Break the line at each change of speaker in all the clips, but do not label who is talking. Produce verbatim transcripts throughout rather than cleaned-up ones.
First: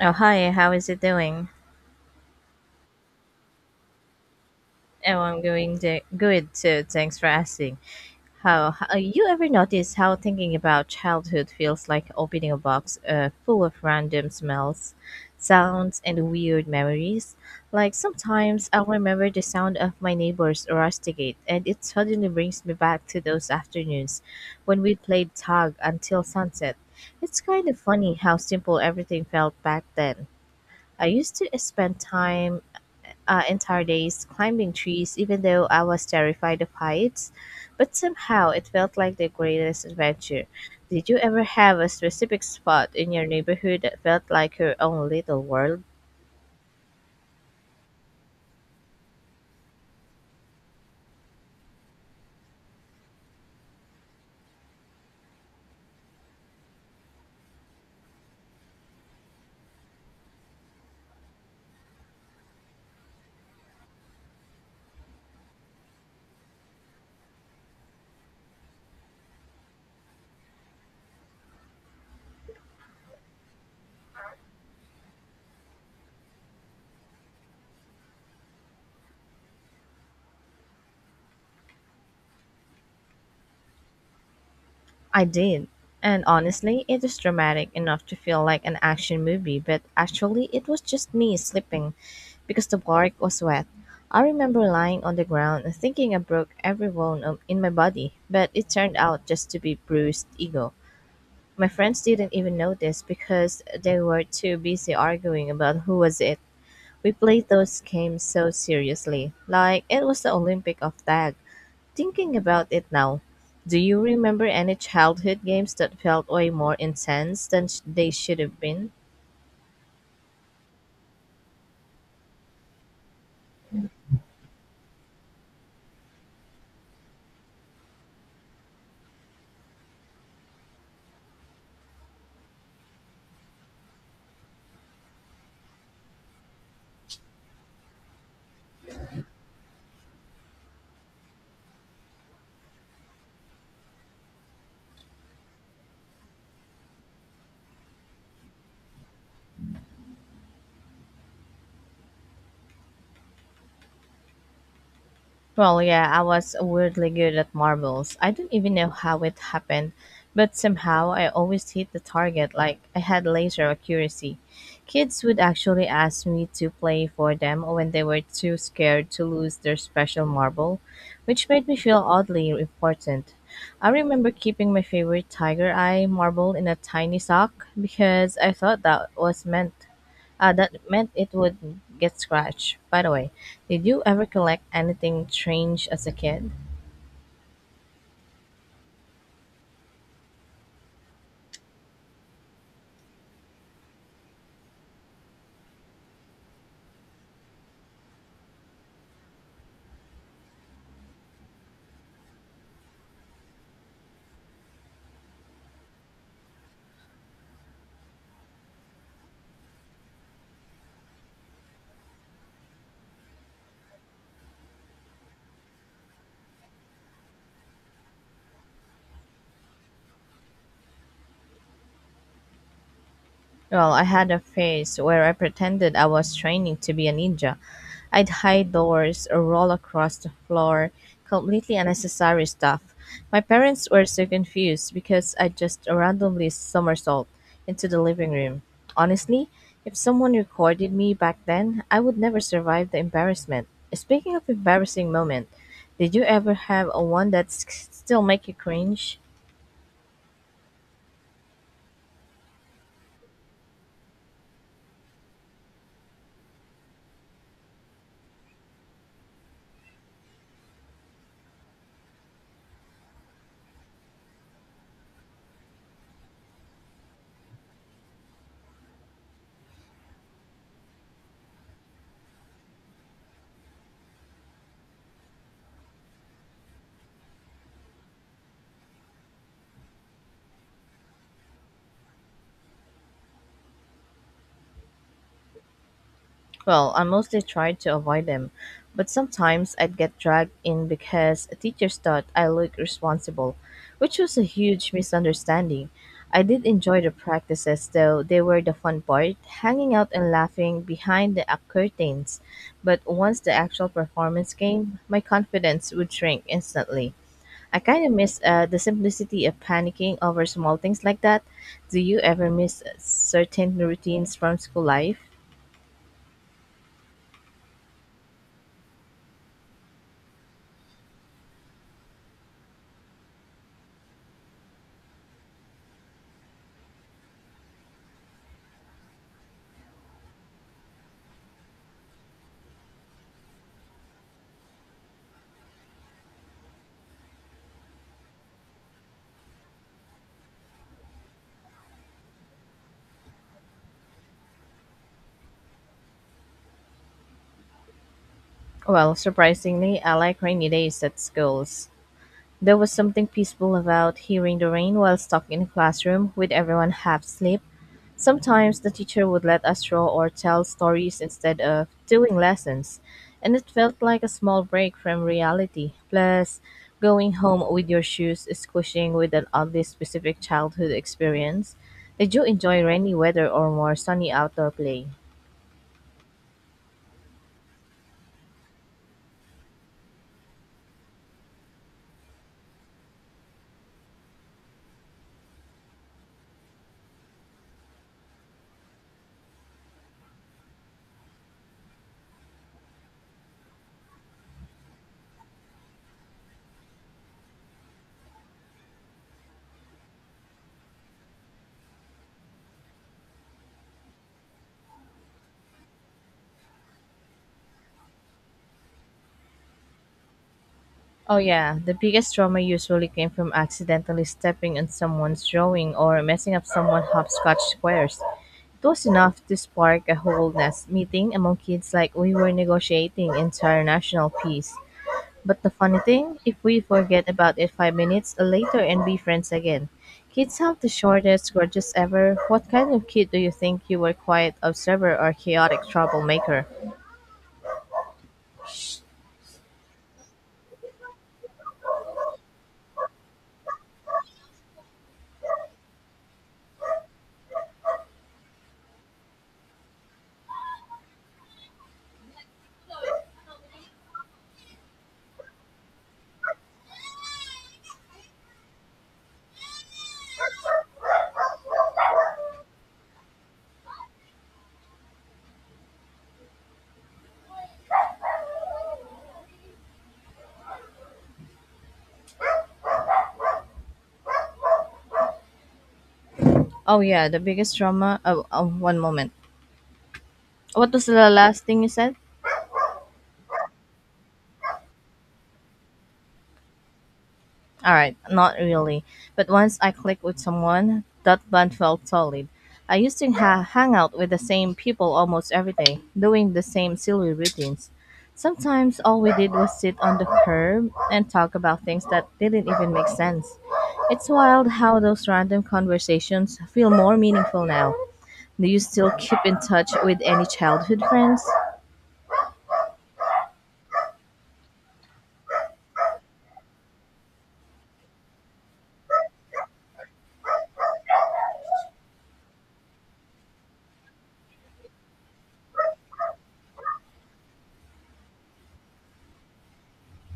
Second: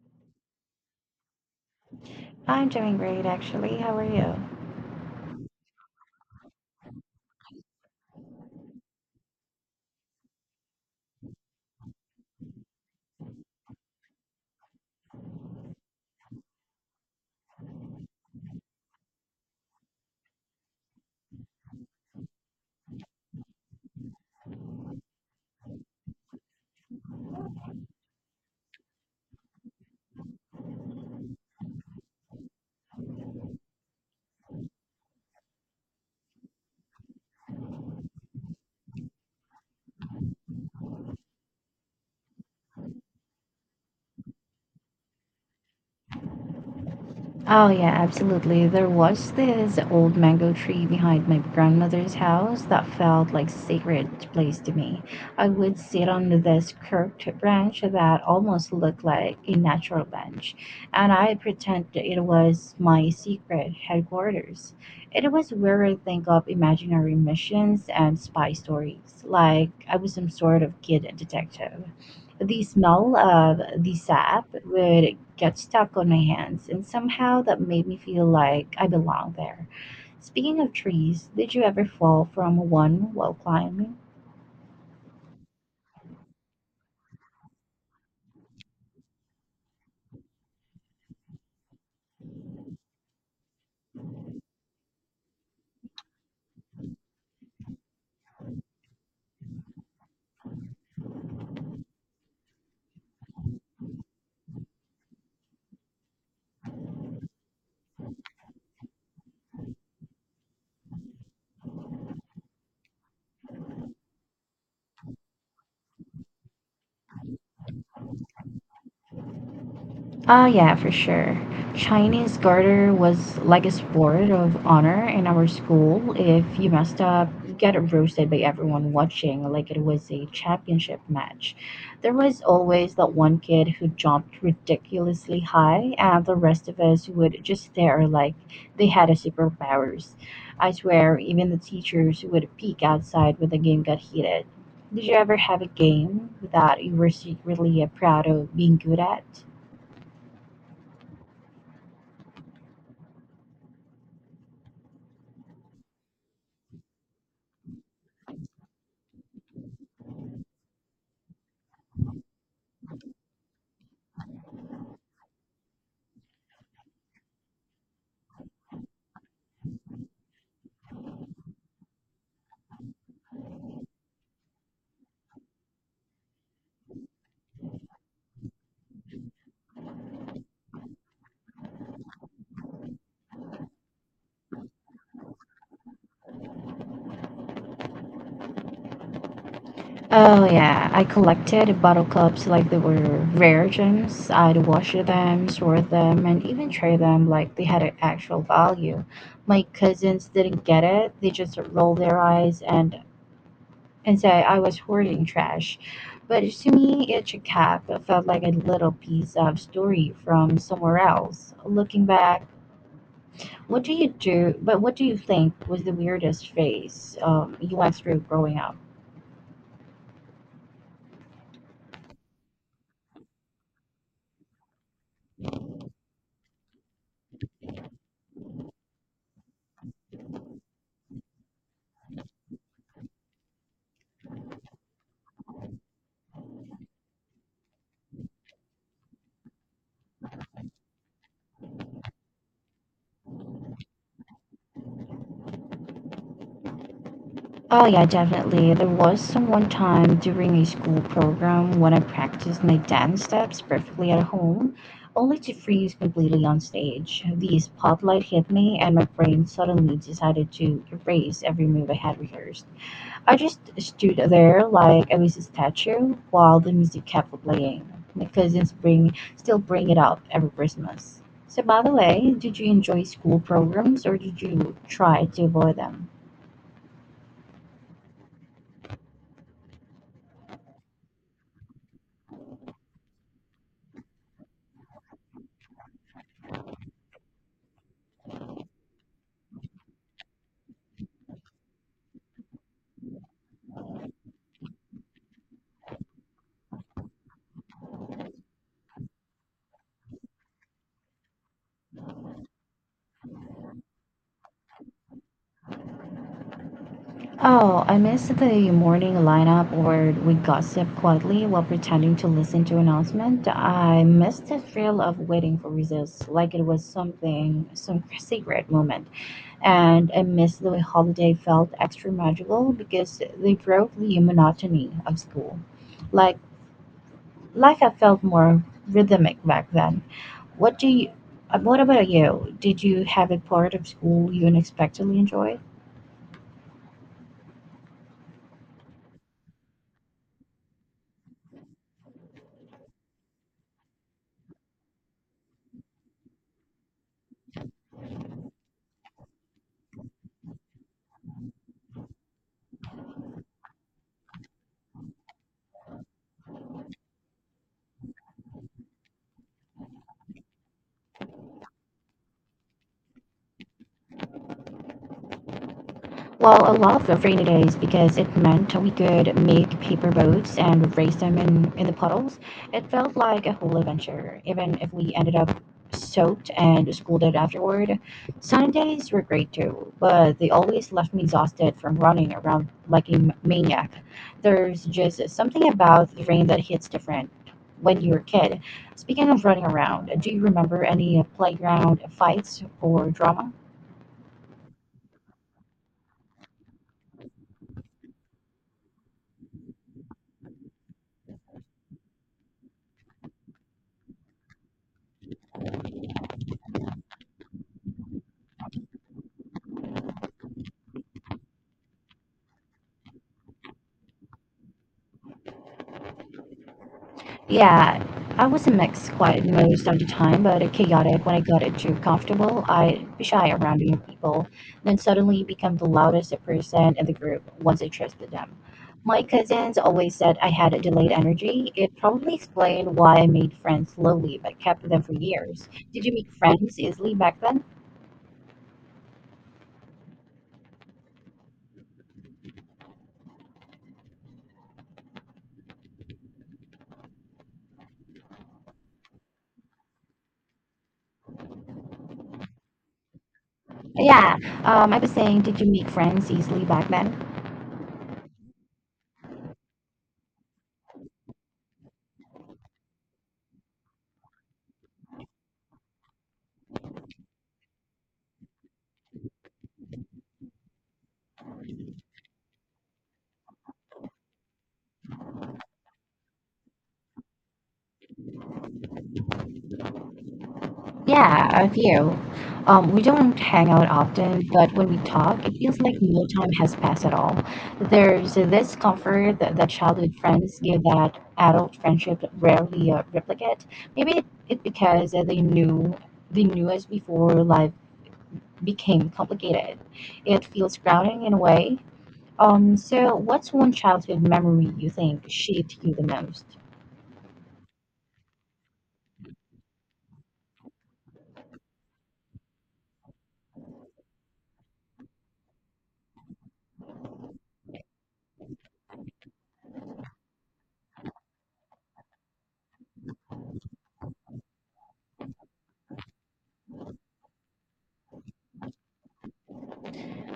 Oh, hi, how is it doing?
I'm doing great, actually. How are you?
Oh, I'm going to, good too. Thanks for asking. How, how uh, You ever notice how thinking about childhood feels like opening a box uh, full of random smells, sounds, and weird memories? Like sometimes I'll remember the sound of my neighbor's rusticate, and it suddenly brings me back to those afternoons when we played tag until sunset. It's kind of funny how simple everything felt back then. I used to spend time uh, Entire days climbing trees, even though I was terrified of heights. But somehow it felt like the greatest adventure. Did you ever have a specific spot in your neighborhood that felt like your own little world?
Oh, yeah, absolutely. There was this old mango tree behind my grandmother's house that felt like sacred place to me. I would sit on this curved branch that almost looked like a natural bench, and I'd pretend that it was my secret headquarters. It was where I think of imaginary missions and spy stories, like I was some sort of kid detective. The smell of the sap would get stuck on my hands, and somehow that made me feel like I belonged there. Speaking of trees, did you ever fall from one while climbing?
I did. And honestly, it was dramatic enough to feel like an action movie, but actually, it was just me slipping because the bark was wet. I remember lying on the ground and thinking I broke every bone um, in my body, but it turned out just to be bruised ego. My friends didn't even notice because they were too busy arguing about who was it. We played those games so seriously, like it was the Olympic of tag. Thinking about it now, do you remember any childhood games that felt way more intense than sh- they should have been?
Ah, yeah, for sure. Chinese garter was like a sport of honor in our school. If you messed up, you get roasted by everyone watching like it was a championship match. There was always that one kid who jumped ridiculously high, and the rest of us would just stare like they had a superpowers. I swear, even the teachers would peek outside when the game got heated. Did you ever have a game that you were secretly uh, proud of being good at?
Well, yeah, I was weirdly good at marbles. I don't even know how it happened, but somehow I always hit the target like I had laser accuracy. Kids would actually ask me to play for them when they were too scared to lose their special marble, which made me feel oddly important. I remember keeping my favorite tiger eye marble in a tiny sock because I thought that was meant uh, that meant it would get scratched. By the way, did you ever collect anything strange as a kid?
Oh yeah, I collected bottle caps like they were rare gems. I'd wash them, store them, and even trade them like they had an actual value. My cousins didn't get it. They just rolled their eyes and and say I was hoarding trash. But to me, each cap felt like a little piece of story from somewhere else. Looking back, what do you do? But what do you think was the weirdest phase um, you went through growing up?
Well, I had a phase where I pretended I was training to be a ninja. I'd hide doors or roll across the floor, completely unnecessary stuff. My parents were so confused because I just randomly somersault into the living room. Honestly, if someone recorded me back then, I would never survive the embarrassment. Speaking of embarrassing moment, did you ever have a one that s-
Oh yeah,
still make you
definitely. There
cringe?
was some one time during a school program when I practiced my dance steps perfectly at home, only to freeze completely on stage. The spotlight hit me and my brain suddenly decided to erase every move I had rehearsed. I just stood there like I was a statue while the music kept playing. My cousins bring still bring it up every Christmas. So by the way, did you enjoy school programs or did you try to avoid them?
Well, I mostly tried to avoid them, but sometimes I'd get dragged in because teachers thought I looked responsible, which was a huge misunderstanding. I did enjoy the practices though, they were the fun part, hanging out and laughing behind the uh, curtains. But once the actual performance came, my confidence would shrink instantly. I
Oh, I
kind of
missed
miss uh,
the
the
morning
simplicity of
lineup where
panicking
we
over small
gossip
things like that.
quietly while
Do
pretending
you
to
ever
listen to
miss uh,
announcement.
certain
I
routines
missed
from
the
school
thrill of
life?
waiting for results, like it was something, some secret moment. And I missed the holiday felt extra magical because they broke the monotony of school. Like, life, I felt more rhythmic back then. What do you? uh, What about you? Did you have a part of school you unexpectedly enjoyed?
Well, surprisingly, I like rainy days at schools. There was something peaceful about hearing the rain while stuck in a classroom with everyone half asleep. Sometimes the teacher would let us draw or tell stories instead of doing lessons, and it felt like a small break from reality. Plus,
Well, I love the
going
rainy
home
days
with your
because it
shoes
meant we
squishing with
could
an
make
oddly
paper
specific
boats
childhood
and race them in,
experience.
in the
Did
puddles.
you enjoy
It
rainy
felt like
weather
a
or
whole
more sunny
adventure,
outdoor
even if
play?
we ended up soaked and scolded afterward. Sunny days were great too, but they always left me exhausted from running around like a m- maniac. There's just something about the rain that hits different when you're a kid. Speaking of running around, do you remember any playground fights or drama?
Oh, yeah. The biggest trauma usually came from accidentally stepping on someone's drawing or messing up someone's hopscotch
Yeah,
squares.
I was a
It was
mix, quiet
enough to
most of the
spark a
time,
whole
but
nest
chaotic when
meeting
I
among
got it
kids
too
like we were
comfortable. I'd be
negotiating
shy around new
international
people,
peace.
then suddenly
But the
become the
funny
loudest
thing, if we
person in the
forget
group
about it
once I
five
trusted
minutes
them.
later and be
My
friends
cousins
again,
always said I
kids
had a
have the
delayed
shortest
energy.
grudges
It probably
ever. What kind
explained
of
why I
kid do you
made
think
friends
you were?
slowly
Quiet
but kept them for
observer or
years.
chaotic
Did you make
troublemaker?
friends easily back then? Yeah, um, I was saying, did you make friends easily back then?
Oh yeah, the biggest drama. Oh, oh, one moment. What was the
Yeah,
last
a
thing you
few.
said?
Um, we don't hang out often, but when we talk, it feels like no time has passed at all.
All right,
There's
not
this
really.
comfort
But
that, that
once I
childhood
clicked with
friends give
someone,
that
that
adult
bond felt
friendship
solid.
rarely
I
uh,
used to ha-
replicate.
hang out
Maybe it,
with the
it
same
because
people
they
almost every
knew
day,
they
doing the
knew us
same
before
silly
life
routines. Sometimes
became
all we did was
complicated.
sit on the
It feels
curb
grounding
and
in a
talk
way.
about things that didn't
Um,
even make
so
sense.
what's one childhood
It's wild
memory you
how
think
those random
shaped you the most?
conversations feel more meaningful now. Do you still keep in touch with any childhood friends?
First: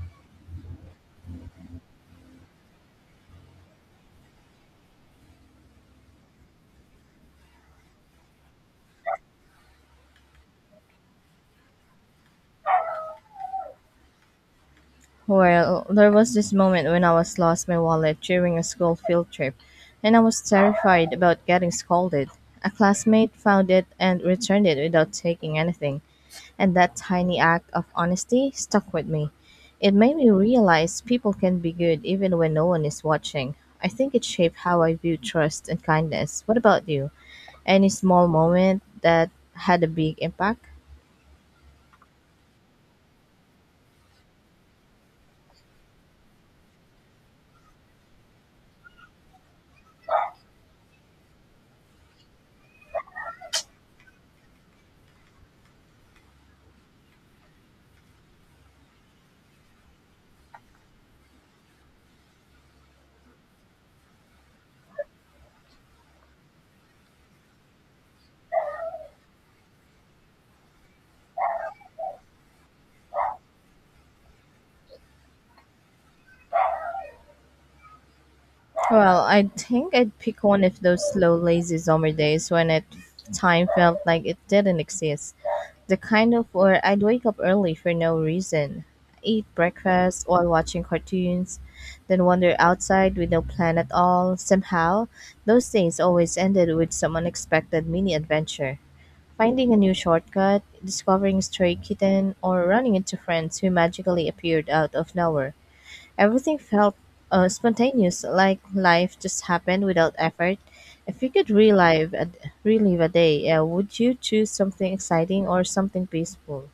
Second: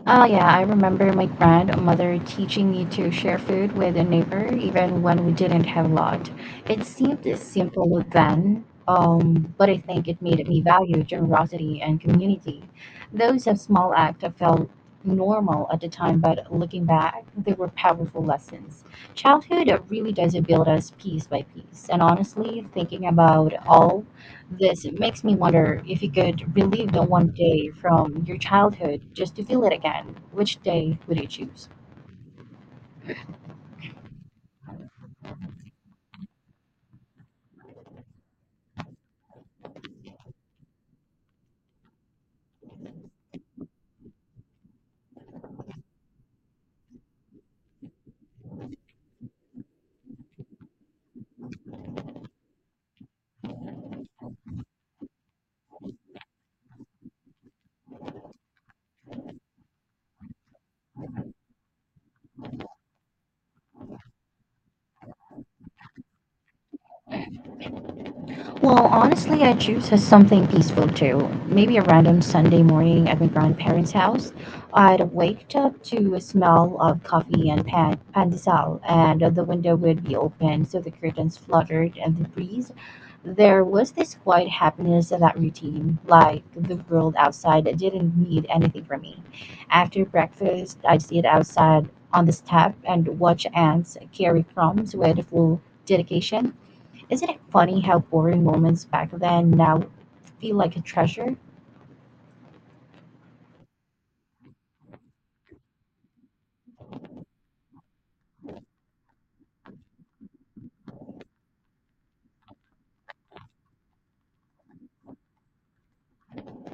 Oh yeah, I remember my grandmother teaching me to share food with a neighbor even when we didn't have a lot. It seemed simple then, um, but I think it made me value generosity and community. Those of small act felt normal at
Well,
the
there
time,
was
but
this
looking
moment when I
back,
was
they
lost
were
my wallet
powerful
during a
lessons.
school field trip,
Childhood really
and I
does
was
build us
terrified
piece by
about getting
piece, and
scolded.
honestly,
A
thinking
classmate
about
found it
all
and returned it
this
without
makes me
taking
wonder if
anything,
you could
and
relive
that
the one
tiny
day
act of
from your
honesty stuck
childhood
with me.
just to feel it
It
again.
made me
Which day
realize
would you
people can
choose?
be good even when no one is watching. I think it shaped how I view trust and kindness. What about you? Any small moment that had a big impact?
Well, honestly, I choose as something peaceful too. Maybe a random Sunday morning at my grandparents' house. I'd wake up to a smell of coffee and pan, pan sal, and
Well,
the
I
window
think
would be
I'd pick one
open, so
of
the
those slow,
curtains
lazy
fluttered
summer
and the
days when
breeze.
it
There
time
was
felt
this
like it
quiet
didn't
happiness in
exist.
that
The
routine,
kind
like
of where
the
I'd
world
wake up
outside
early for
didn't
no
need anything
reason,
from me.
eat
After
breakfast while
breakfast,
watching
I'd sit
cartoons,
outside
then
on the
wander
step and
outside with no
watch
plan at
ants
all.
carry crumbs
Somehow,
with full
those days always
dedication.
ended with some
Isn't it funny
unexpected
how
mini
boring
adventure.
moments back then
Finding a
now
new
feel
shortcut,
like a treasure?
discovering a stray kitten, or running into friends who magically appeared out of nowhere. Everything felt uh, spontaneous, like life just happened without effort. If you could relive a, relive a day, uh, would you choose something exciting or something peaceful?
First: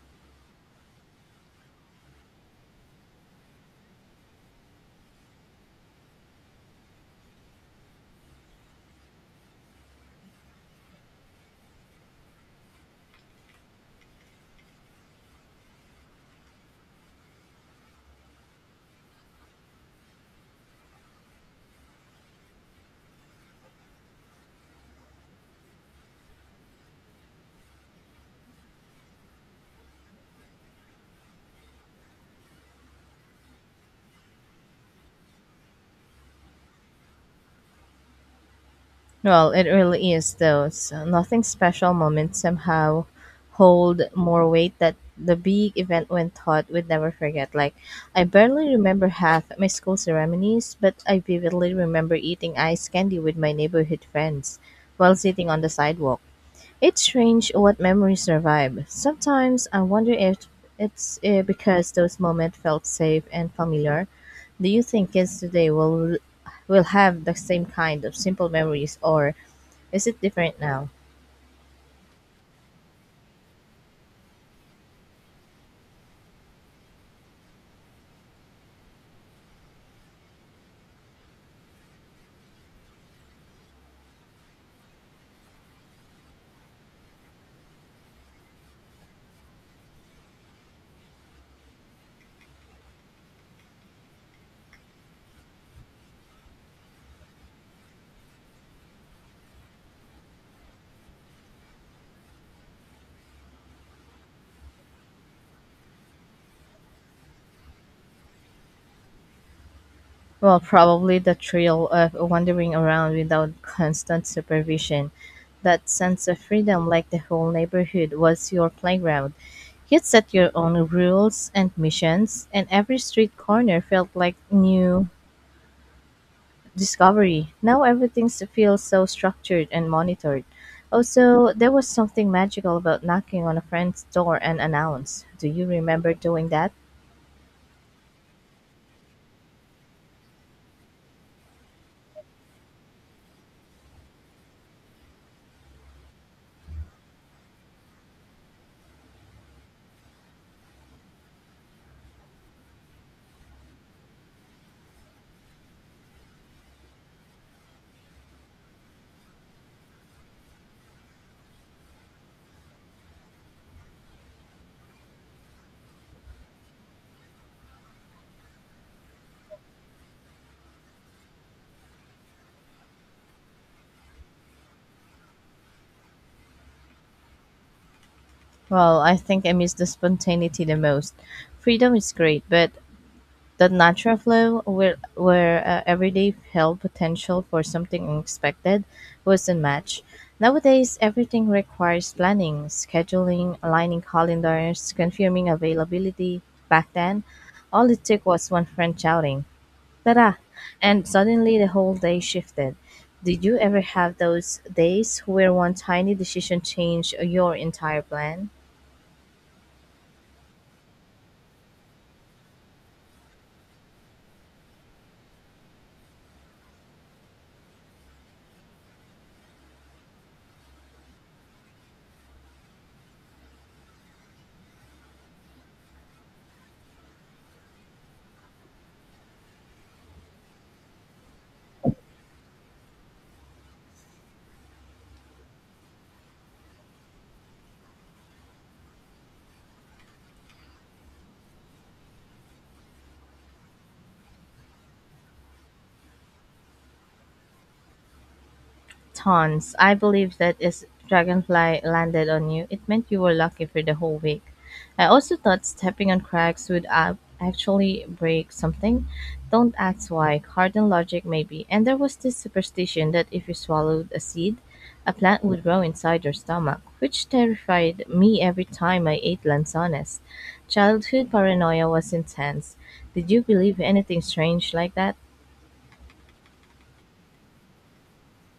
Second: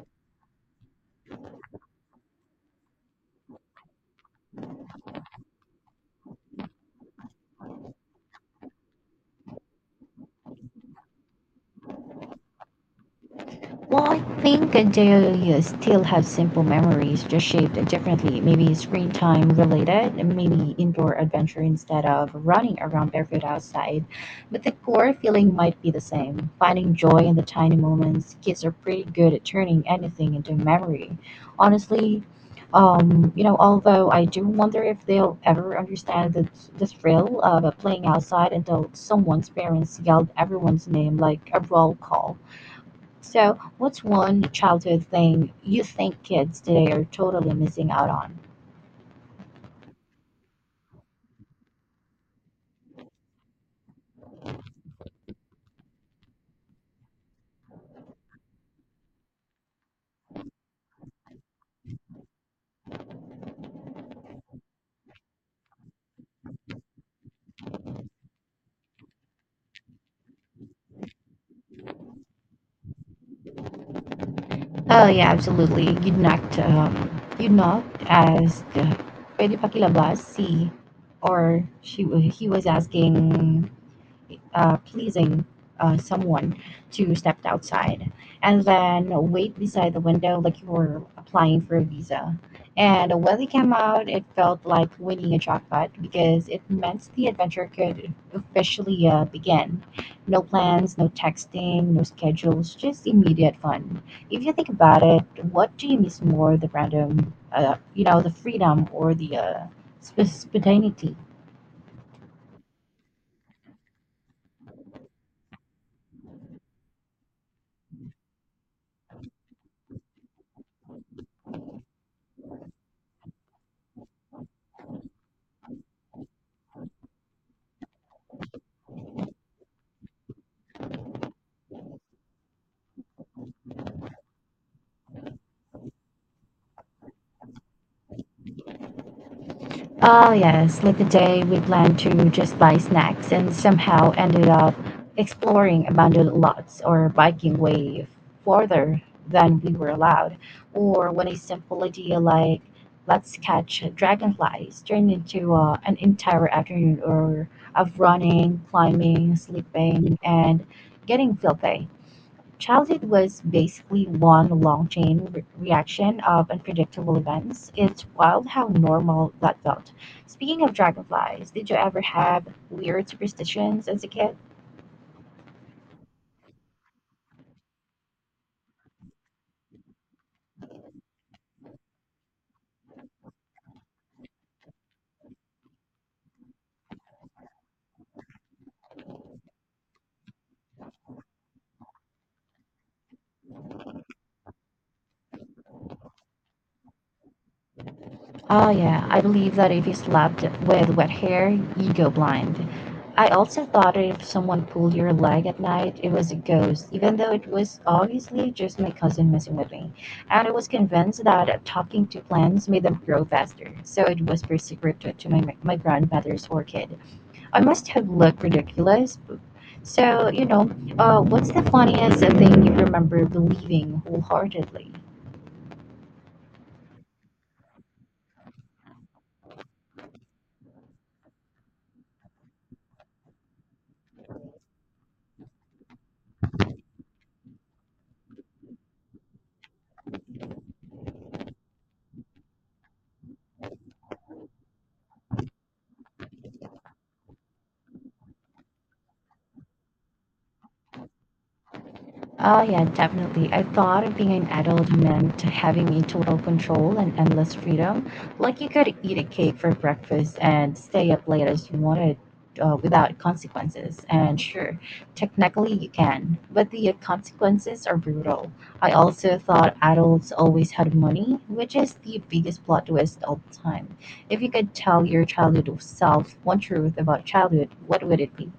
Well, I think they uh, still have simple memories, just shaped differently. Maybe screen time related, maybe indoor adventure instead of running around barefoot outside. But the core feeling might be the same finding joy in the tiny moments. Kids are pretty good at turning anything into memory. Honestly, um, you know, although I do wonder if they'll ever understand the, the thrill of uh, playing outside until someone's
Well, it
parents
really
yelled
is
everyone's
those
name
nothing
like a
special
roll call.
moments somehow
So, what's
hold
one
more weight that
childhood
the
thing
big
you
event
think
when
kids
taught would
today are
never
totally
forget. Like
missing out
I
on?
barely remember half my school ceremonies, but I vividly remember eating ice candy with my neighborhood friends while sitting on the sidewalk. It's strange what memories survive. Sometimes I wonder if it's uh, because those moments felt safe and familiar. Do you think kids today will will have the same kind of simple memories, or is it different now?
Oh yeah, absolutely. You'd not, um, you'd not ask, uh, pwede pakilabas si, or she wa- he was asking uh, pleasing uh, someone to step outside and then wait beside the window like you were applying for a visa. And when they came out, it felt like winning a jackpot because it meant the adventure could officially uh, begin. No plans, no texting, no schedules, just immediate fun. If you think about it, what do you miss more, the random, uh, you know, the freedom or the uh, sp-
Well,
spontaneity?
probably the thrill of wandering around without constant supervision. That sense of freedom, like the whole neighborhood was your playground. You'd set your own rules and missions, and every street corner felt like new discovery. Now everything s- feels so structured and monitored. Also, there was something magical about knocking on a friend's door and announce. Do you remember doing that?
Oh, yes, like the day we planned to just buy snacks and somehow ended up exploring abandoned lots or biking way further than we were allowed. Or when a simple idea like let's catch dragonflies turned into uh, an entire afternoon or of running, climbing, sleeping, and getting filthy. Childhood was basically one long chain re- reaction of unpredictable events. It's wild how normal that felt. Speaking of dragonflies, did you ever have weird superstitions as a kid?
Well, I think I miss the spontaneity the most. Freedom is great, but the natural flow, where, where uh, everyday held potential for something unexpected, wasn't much. Nowadays, everything requires planning, scheduling, aligning calendars, confirming availability. Back then, all it took was one
Oh,
friend
yeah, I
shouting,
believe that if you
ta,
slapped with
and
wet hair,
suddenly the whole
you go
day
blind.
shifted.
I
Did you
also
ever
thought
have
if
those
someone pulled your
days
leg
where
at
one
night, it
tiny
was a
decision
ghost,
changed
even though it
your
was
entire plan?
obviously just my cousin messing with me. And I was convinced that talking to plants made them grow faster, so it was prescriptive to my, my grandmother's orchid. I must have looked ridiculous. So, you know, uh, what's the funniest thing you remember believing wholeheartedly?
Tons. I believe that is dragonfly landed on
Oh,
you.
yeah,
It meant you were
definitely. I
lucky for the
thought of
whole
being
week.
an adult
I also
meant
thought
having a
stepping on
total
cracks would
control and
a-
endless
actually
freedom.
break
Like you could
something.
eat a cake for
Don't ask
breakfast
why.
and
Garden
stay up
logic
late
maybe.
as you
And there
wanted
was this
uh,
superstition
without
that if you
consequences.
swallowed a
And
seed,
sure,
a plant would
technically
grow
you
inside your
can, but
stomach,
the
which
consequences are
terrified me
brutal.
every
I
time I
also
ate
thought
lanzones.
adults always had
Childhood
money, which
paranoia
is
was
the biggest
intense.
plot twist
Did
all
you
the
believe
time.
anything
If you
strange
could
like
tell
that?
your childhood self one truth about childhood, what would it be?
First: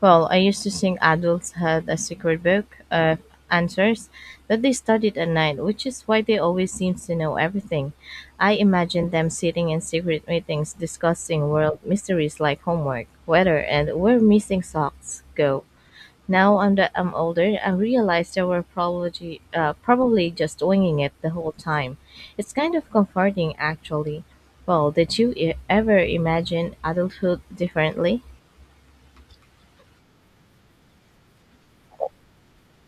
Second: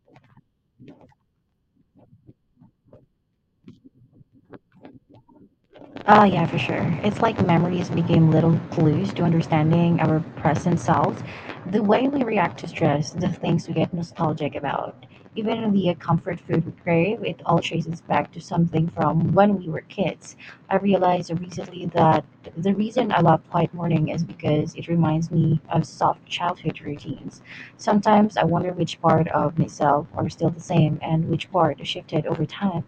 Well, I used to think adults had a secret book of answers that they studied at night, which is why
Oh,
they
yeah, for
always
sure.
seem to
It's
know
like memories
everything.
became
I
little
imagine
clues to
them sitting in
understanding our
secret meetings
present selves,
discussing world
the way we
mysteries
react
like
to
homework,
stress, the
weather,
things we get
and where
nostalgic
missing
about,
socks go.
even the comfort
Now
food we
I'm that I'm
crave, it
older,
all
I
traces back
realize
to
they were
something from
probably
when we
uh,
were
probably
kids.
just
I
winging it the
realized
whole
recently
time.
that
It's
the
kind of
reason I love
comforting,
quiet morning is
actually.
because it
Well, did
reminds
you e-
me of
ever
soft
imagine
childhood
adulthood
routines.
differently?
Sometimes I wonder which part of myself are still the same and which part shifted over time.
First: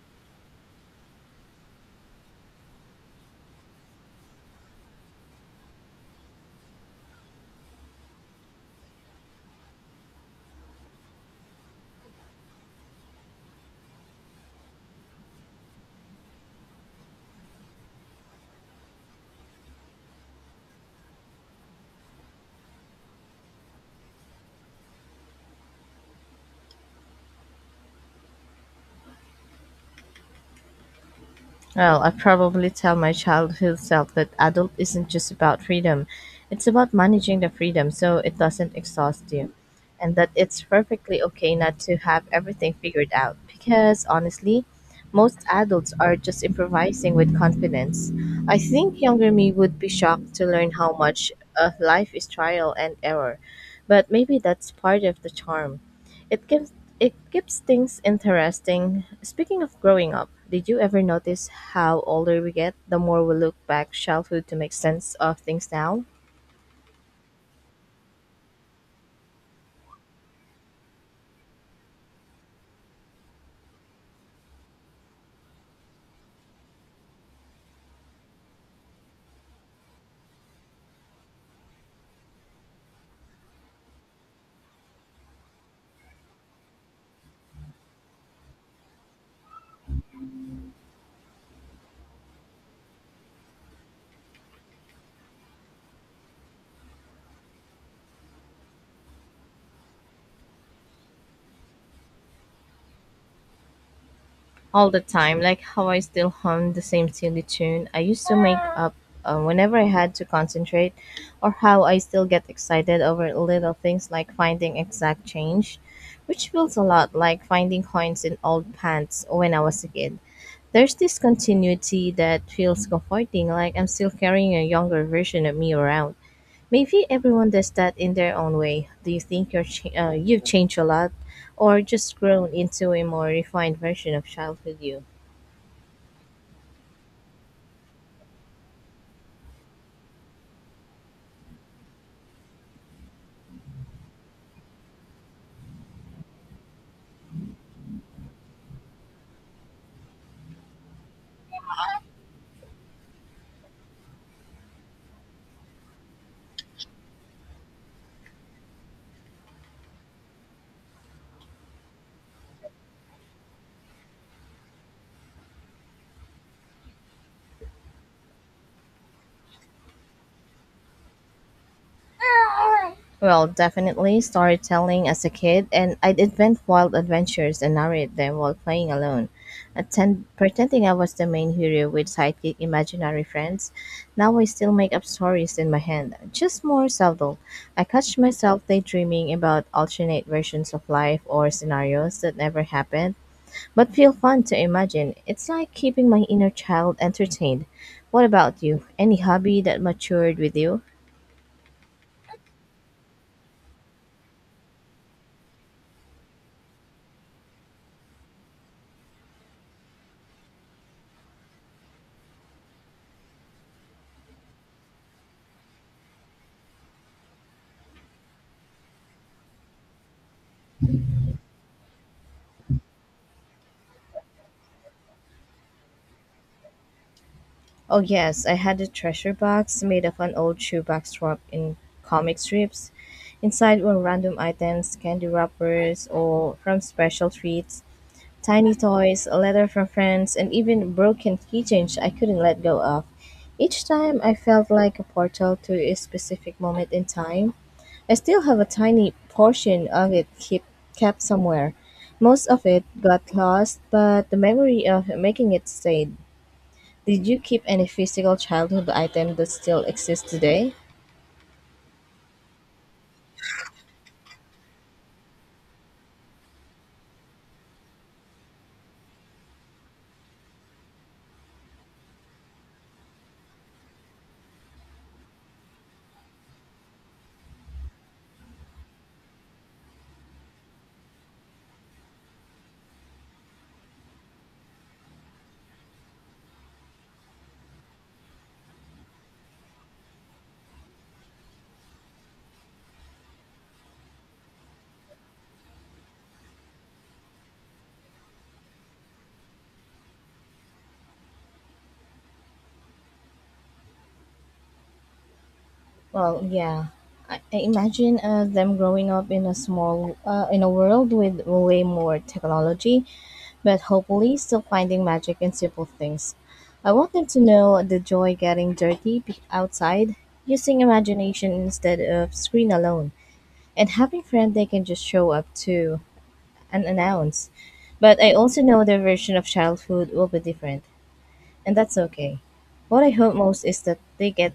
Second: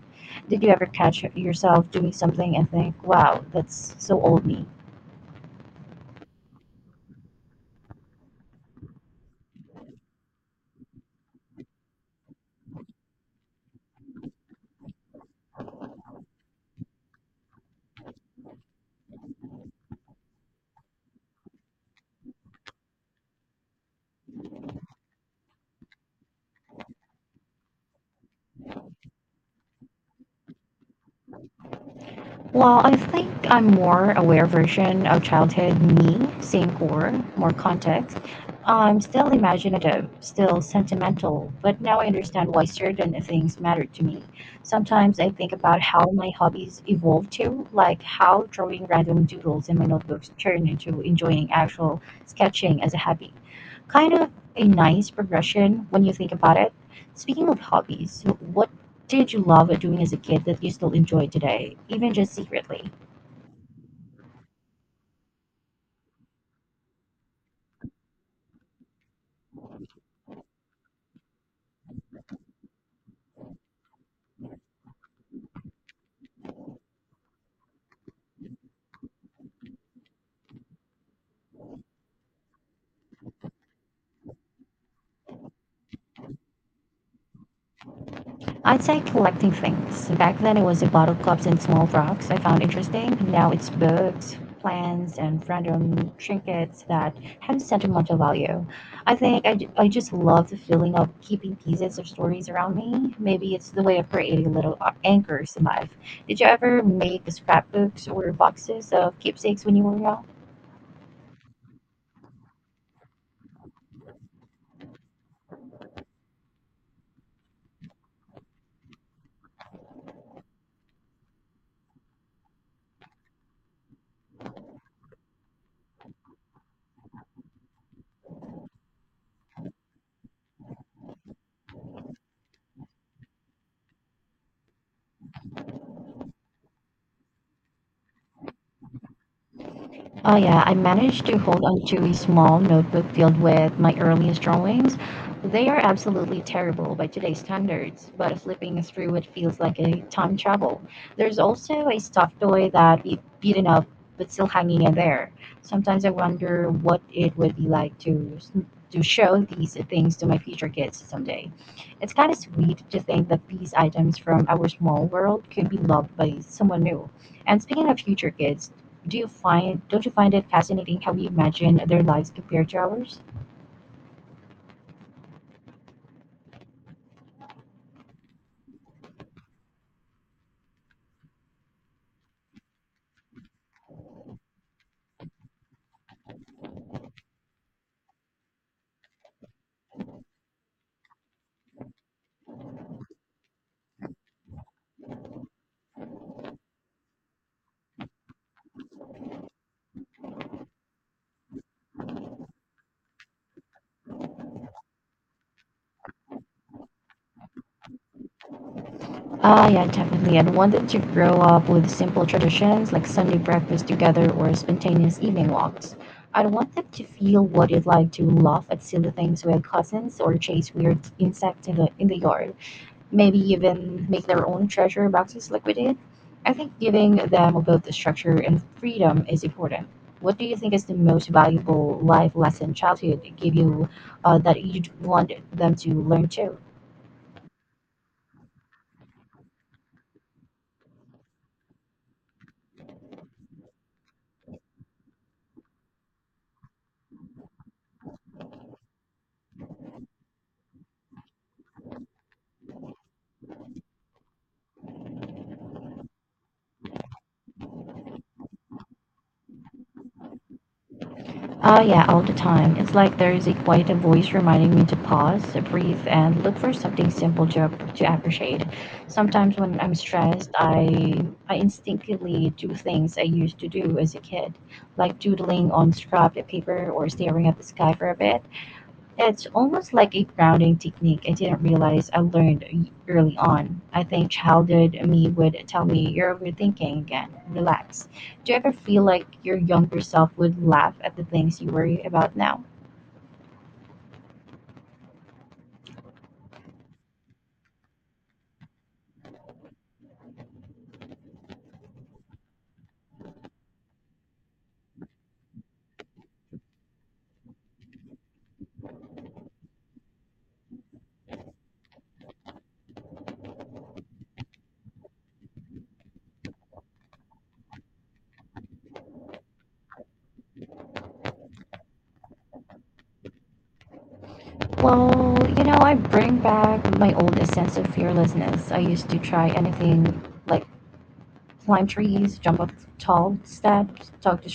Did you ever catch yourself doing something and think, wow, that's so old me?
Well, I probably
Well, I
tell my
think I'm
childhood
more
self that
aware
adult
version
isn't
of
just about
childhood
freedom.
me,
It's
same
about
core,
managing the
more
freedom
context.
so it doesn't
I'm still
exhaust you.
imaginative,
And that
still
it's perfectly
sentimental,
okay not
but
to
now I
have
understand why
everything figured
certain
out.
things matter to
Because
me.
honestly,
Sometimes I
most
think about
adults
how
are
my
just
hobbies
improvising
evolved
with
too, like
confidence.
how
I
drawing
think
random
younger me
doodles in
would
my
be
notebooks
shocked to
turned
learn how
into
much
enjoying
uh,
actual
life is trial
sketching as
and
a hobby.
error. But
Kind of
maybe
a
that's part
nice
of the charm.
progression when you think
It
about it.
gives it
Speaking of
keeps things
hobbies, what
interesting.
did you
Speaking
love
of
doing as
growing
a
up,
kid that
did
you
you
still
ever
enjoy
notice
today,
how
even just
older we get,
secretly?
the more we look back childhood to make sense of things now?
I'd say collecting things. Back then it was the bottle cups and small rocks I found interesting. Now it's books, plants, and random trinkets that have sentimental value. I think I, I just love the feeling of keeping pieces of stories around me. Maybe it's the way of creating little
All
uh,
the time,
anchors
like
in life.
how I still
Did you
hum the
ever
same
make
silly tune I
scrapbooks
used
or
to make
boxes
up
of
uh,
keepsakes when
whenever
you
I
were
had
young?
to concentrate, or how I still get excited over little things like finding exact change, which feels a lot like finding coins in old pants when I was a kid. There's this continuity that feels comforting, like I'm still carrying a younger version of me around. Maybe everyone does that in their own way. Do you think you're ch- uh, you've changed a lot, or just grown into a more refined version of childhood you?
Oh yeah, I managed to hold onto a small notebook filled with my earliest drawings. They are absolutely terrible by today's standards, but flipping through it feels like a time travel. There's also a stuffed toy that we've beaten up but still hanging in there. Sometimes I wonder what it would be like to to show these things to my future kids someday. It's kind of sweet to think that these items from our small world could be loved by someone new. And speaking of future kids, do you find don't you find it fascinating how we imagine their lives compared to ours?
Well, definitely storytelling as a kid, and I'd invent wild adventures and narrate them while playing alone, attend- pretending I was the main hero with sidekick imaginary friends. Now I still make up stories in my head, just more subtle. I catch myself daydreaming about alternate versions of life or scenarios that never happened but feel fun to imagine. It's like keeping my inner child entertained. What about you? Any hobby that matured with you?
Ah, yeah, definitely. And wanted to grow up with simple traditions like Sunday breakfast together or spontaneous evening walks. I'd want them to feel what it's like to laugh at silly things with cousins or chase weird insects in the in the yard. Maybe even make their own treasure boxes like we did. I think giving them both the
Oh,
structure
yes, I
and
had a
freedom
treasure
is
box
important.
made of an
What do you
old
think is the
shoebox
most
wrapped in
valuable life
comic
lesson
strips.
childhood gave
Inside
you
were random
uh, that you'd
items, candy
want them to
wrappers,
learn
or
too?
from special treats, tiny toys, a letter from friends, and even broken keychains I couldn't let go of. Each time I felt like a portal to a specific moment in time. I still have a tiny portion of it keep, kept somewhere. Most of it got lost, but the memory of making it stayed. Did you keep any physical childhood item that still exists today?
Oh, yeah, all the time. It's like there's a quiet voice reminding me to pause, breathe, and look for something simple to, to appreciate. Sometimes when I'm stressed, I, I instinctively do things I used to do as a kid, like doodling on scrap paper or staring at the sky for a bit. It's almost like a grounding technique I didn't realize I learned e- early on. I think childhood me would tell me, "You're overthinking again, relax." Do you ever feel like your younger self would laugh at the things you worry about now?
Well, yeah. I, I imagine uh, them growing up in a small, uh, in a world with way more technology, but hopefully still finding magic in simple things. I want them to know the joy getting dirty be- outside, using imagination instead of screen alone, and having friends they can just
Well,
show up
you know, I
to
bring
and
back my old
announce.
sense of
But I also
fearlessness. I
know their
used to
version of
try
childhood
anything,
will be
like
different, and
climb
that's
trees,
okay.
jump up
What I hope
tall
most is that
steps,
they
talk to
get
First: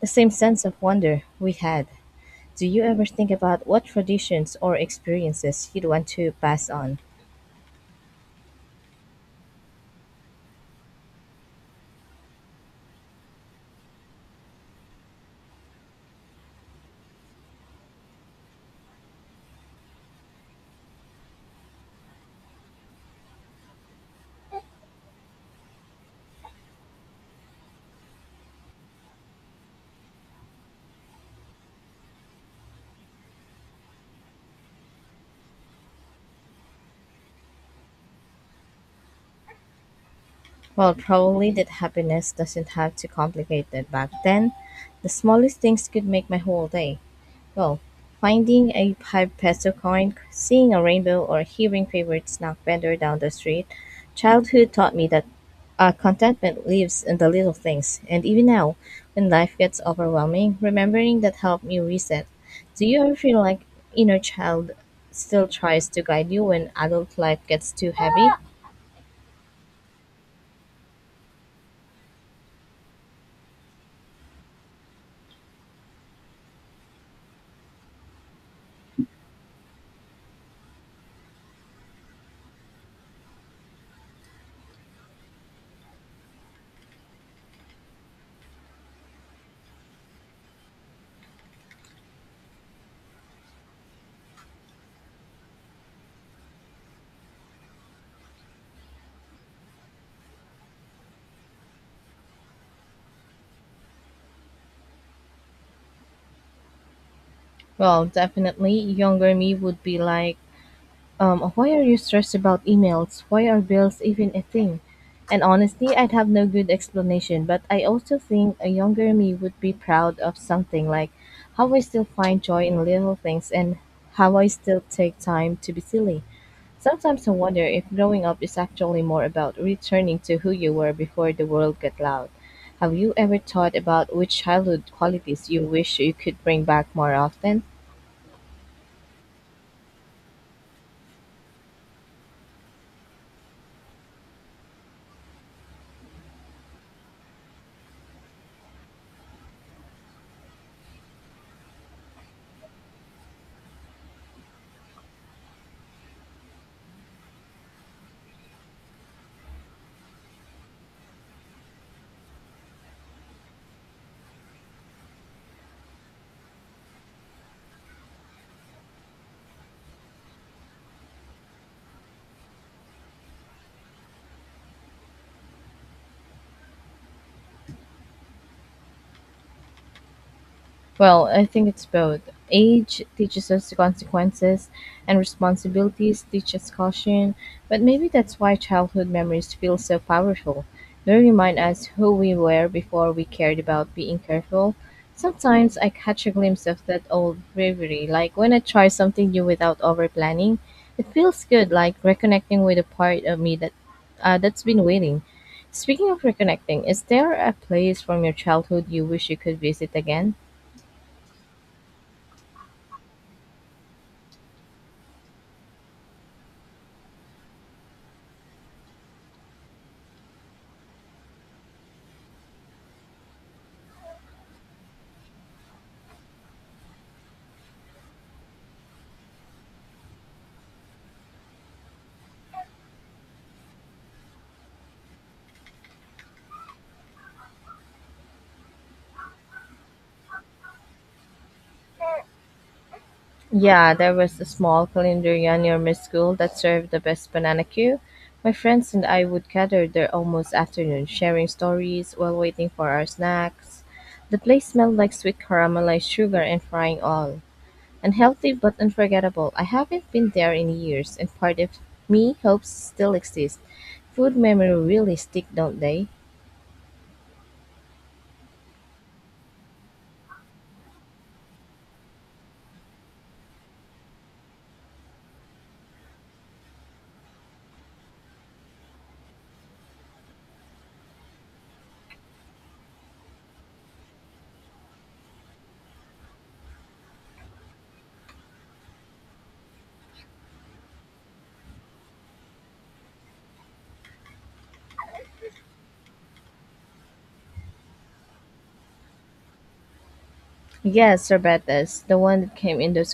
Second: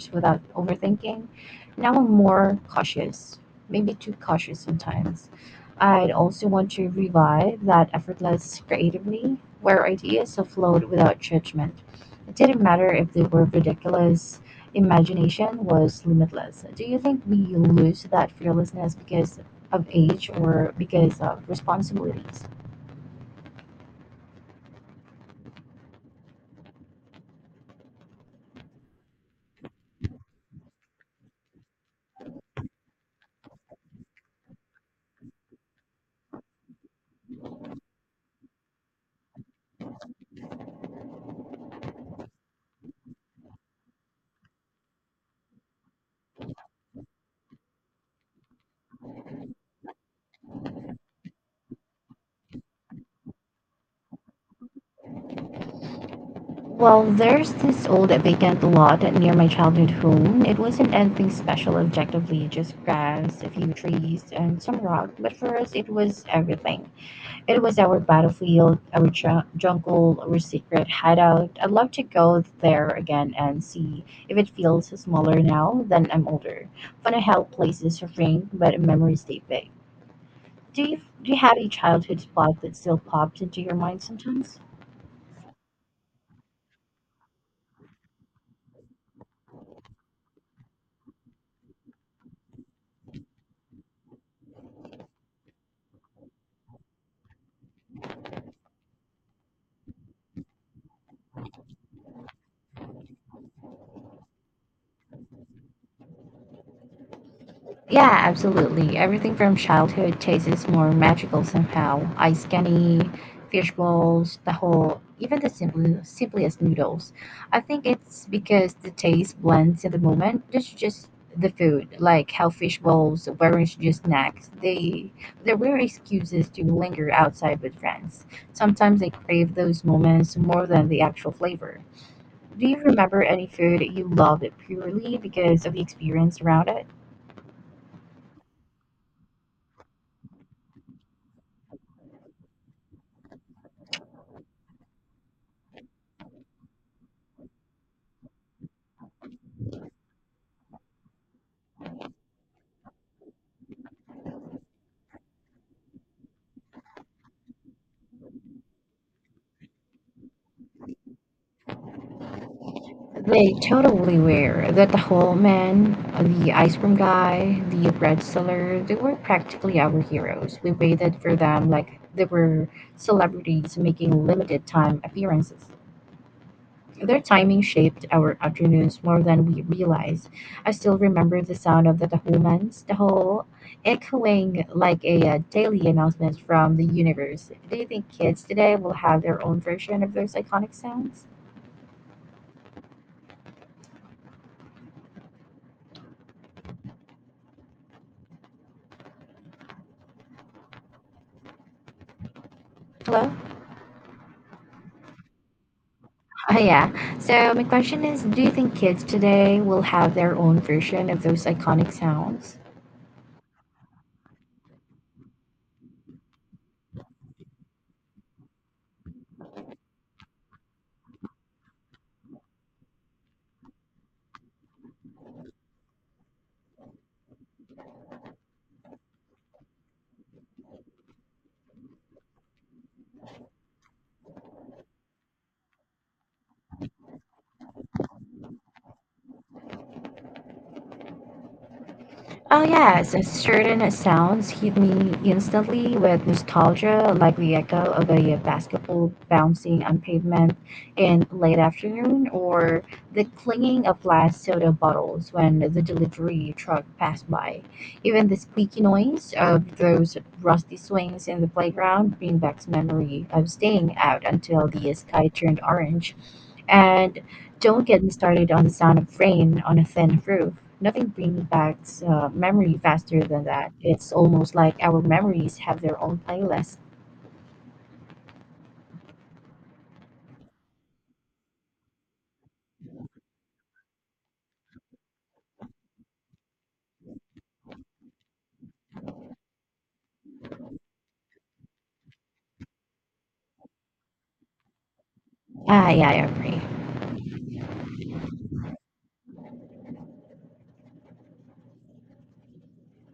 the same
without
sense of wonder
overthinking.
we had.
Now I'm more
Do you ever think
cautious,
about what
maybe too
traditions
cautious
or
sometimes.
experiences you'd want
I'd
to
also
pass
want to
on?
revive that effortless creativity where ideas afloat without judgment. It didn't matter if they were ridiculous, imagination was limitless. Do you think we lose that fearlessness because of age or because of responsibilities?
Well, probably that happiness doesn't have to complicate that back then. The smallest things could make my whole day. Well, finding a five peso coin, seeing a rainbow, or hearing favorite snack vendor down the street, childhood taught me that uh, contentment
Well,
lives in the
there's
little
this
things.
old
And even
vacant
now,
lot
when
near my
life gets
childhood home. It
overwhelming,
wasn't
remembering
anything
that helped
special
me reset.
objectively, just
Do you ever feel
grass, a
like
few
inner
trees, and
child
some rock. But
still
for us,
tries
it
to
was
guide you when
everything.
adult life
It
gets
was
too
our
heavy?
battlefield, our ju- jungle, our secret hideout. I'd love to go there again and see if it feels smaller now than I'm older. Funny how places shrink, but memories stay big. Do you do you have a childhood spot that still pops into your mind sometimes?
Well,
Yeah,
definitely,
absolutely. Everything
younger
from
me would be
childhood
like,
tastes is more
Um,
magical
why are you
somehow.
stressed
Ice
about
candy,
emails? Why are
fish
bills even
balls,
a
the
thing?
whole, even
And
the
honestly,
simple,
I'd have no
simplest
good
noodles.
explanation,
I
but I
think
also
it's
think a
because the
younger me
taste
would be
blends in the
proud of
moment. It's
something
just
like
the
how I
food,
still
like
find
how
joy
fish
in little
balls
things and
weren't just
how I
snacks.
still
They
take
they
time to
were
be silly.
excuses to linger
Sometimes I
outside
wonder
with
if
friends.
growing up is
Sometimes
actually
I
more
crave
about
those
returning
moments
to who
more
you
than
were
the actual
before the world
flavor.
got loud.
Do you
Have you
remember
ever
any
thought
food you
about which
loved
childhood
purely
qualities you
because of the
wish you
experience
could bring
around it?
back more often?
They totally were. The taho man, the ice cream guy, the bread seller, they were practically our heroes. We waited for them like they were celebrities making limited time appearances. Their timing shaped our afternoons more than we realized. I still
Well,
remember
I
the
think it's
sound of the
both.
taho man's
Age
taho
teaches us the
echoing
consequences,
like
and
a uh, daily
responsibilities
announcement
teach us
from the
caution.
universe. Do
But
you
maybe
think
that's
kids
why
today will
childhood
have their
memories
own
feel so
version of those
powerful.
iconic
They
sounds?
remind us who we were before we cared about being careful. Sometimes I catch a glimpse of that old bravery, like when I try something new without over planning. It feels good, like reconnecting with a part
Hello?
of me that uh, that's been waiting. Speaking of
Oh,
reconnecting,
yeah.
is there
So,
a
my
place
question is,
from your
do you think
childhood
kids
you wish you could
today will
visit
have
again?
their own version of those iconic sounds? Oh yes, a certain
Yeah, there was a
sounds hit
small
me
calendaria near my
instantly with
school that served the
nostalgia,
best
like the
banana
echo
queue.
of a
My friends and
basketball
I would
bouncing
gather
on
there almost
pavement
afternoon,
in
sharing
late
stories
afternoon,
while waiting
or
for our
the
snacks.
clinking of glass
The place
soda
smelled like
bottles
sweet
when the
caramelized sugar
delivery
and
truck
frying
passed
oil.
by. Even the
Unhealthy but
squeaky noise
unforgettable. I
of
haven't
those
been there in
rusty
years,
swings
and
in the
part of
playground
me
brings back
hopes still
memory of
exists.
staying out
Food
until
memory
the
really
sky
stick,
turned
don't they?
orange. And don't get me started on the sound of rain on a thin roof. Nothing brings back uh, memory faster than that. It's almost like our memories have their own playlist. Ah, yeah, I agree.
Yes, Sorbetes, the one that came in those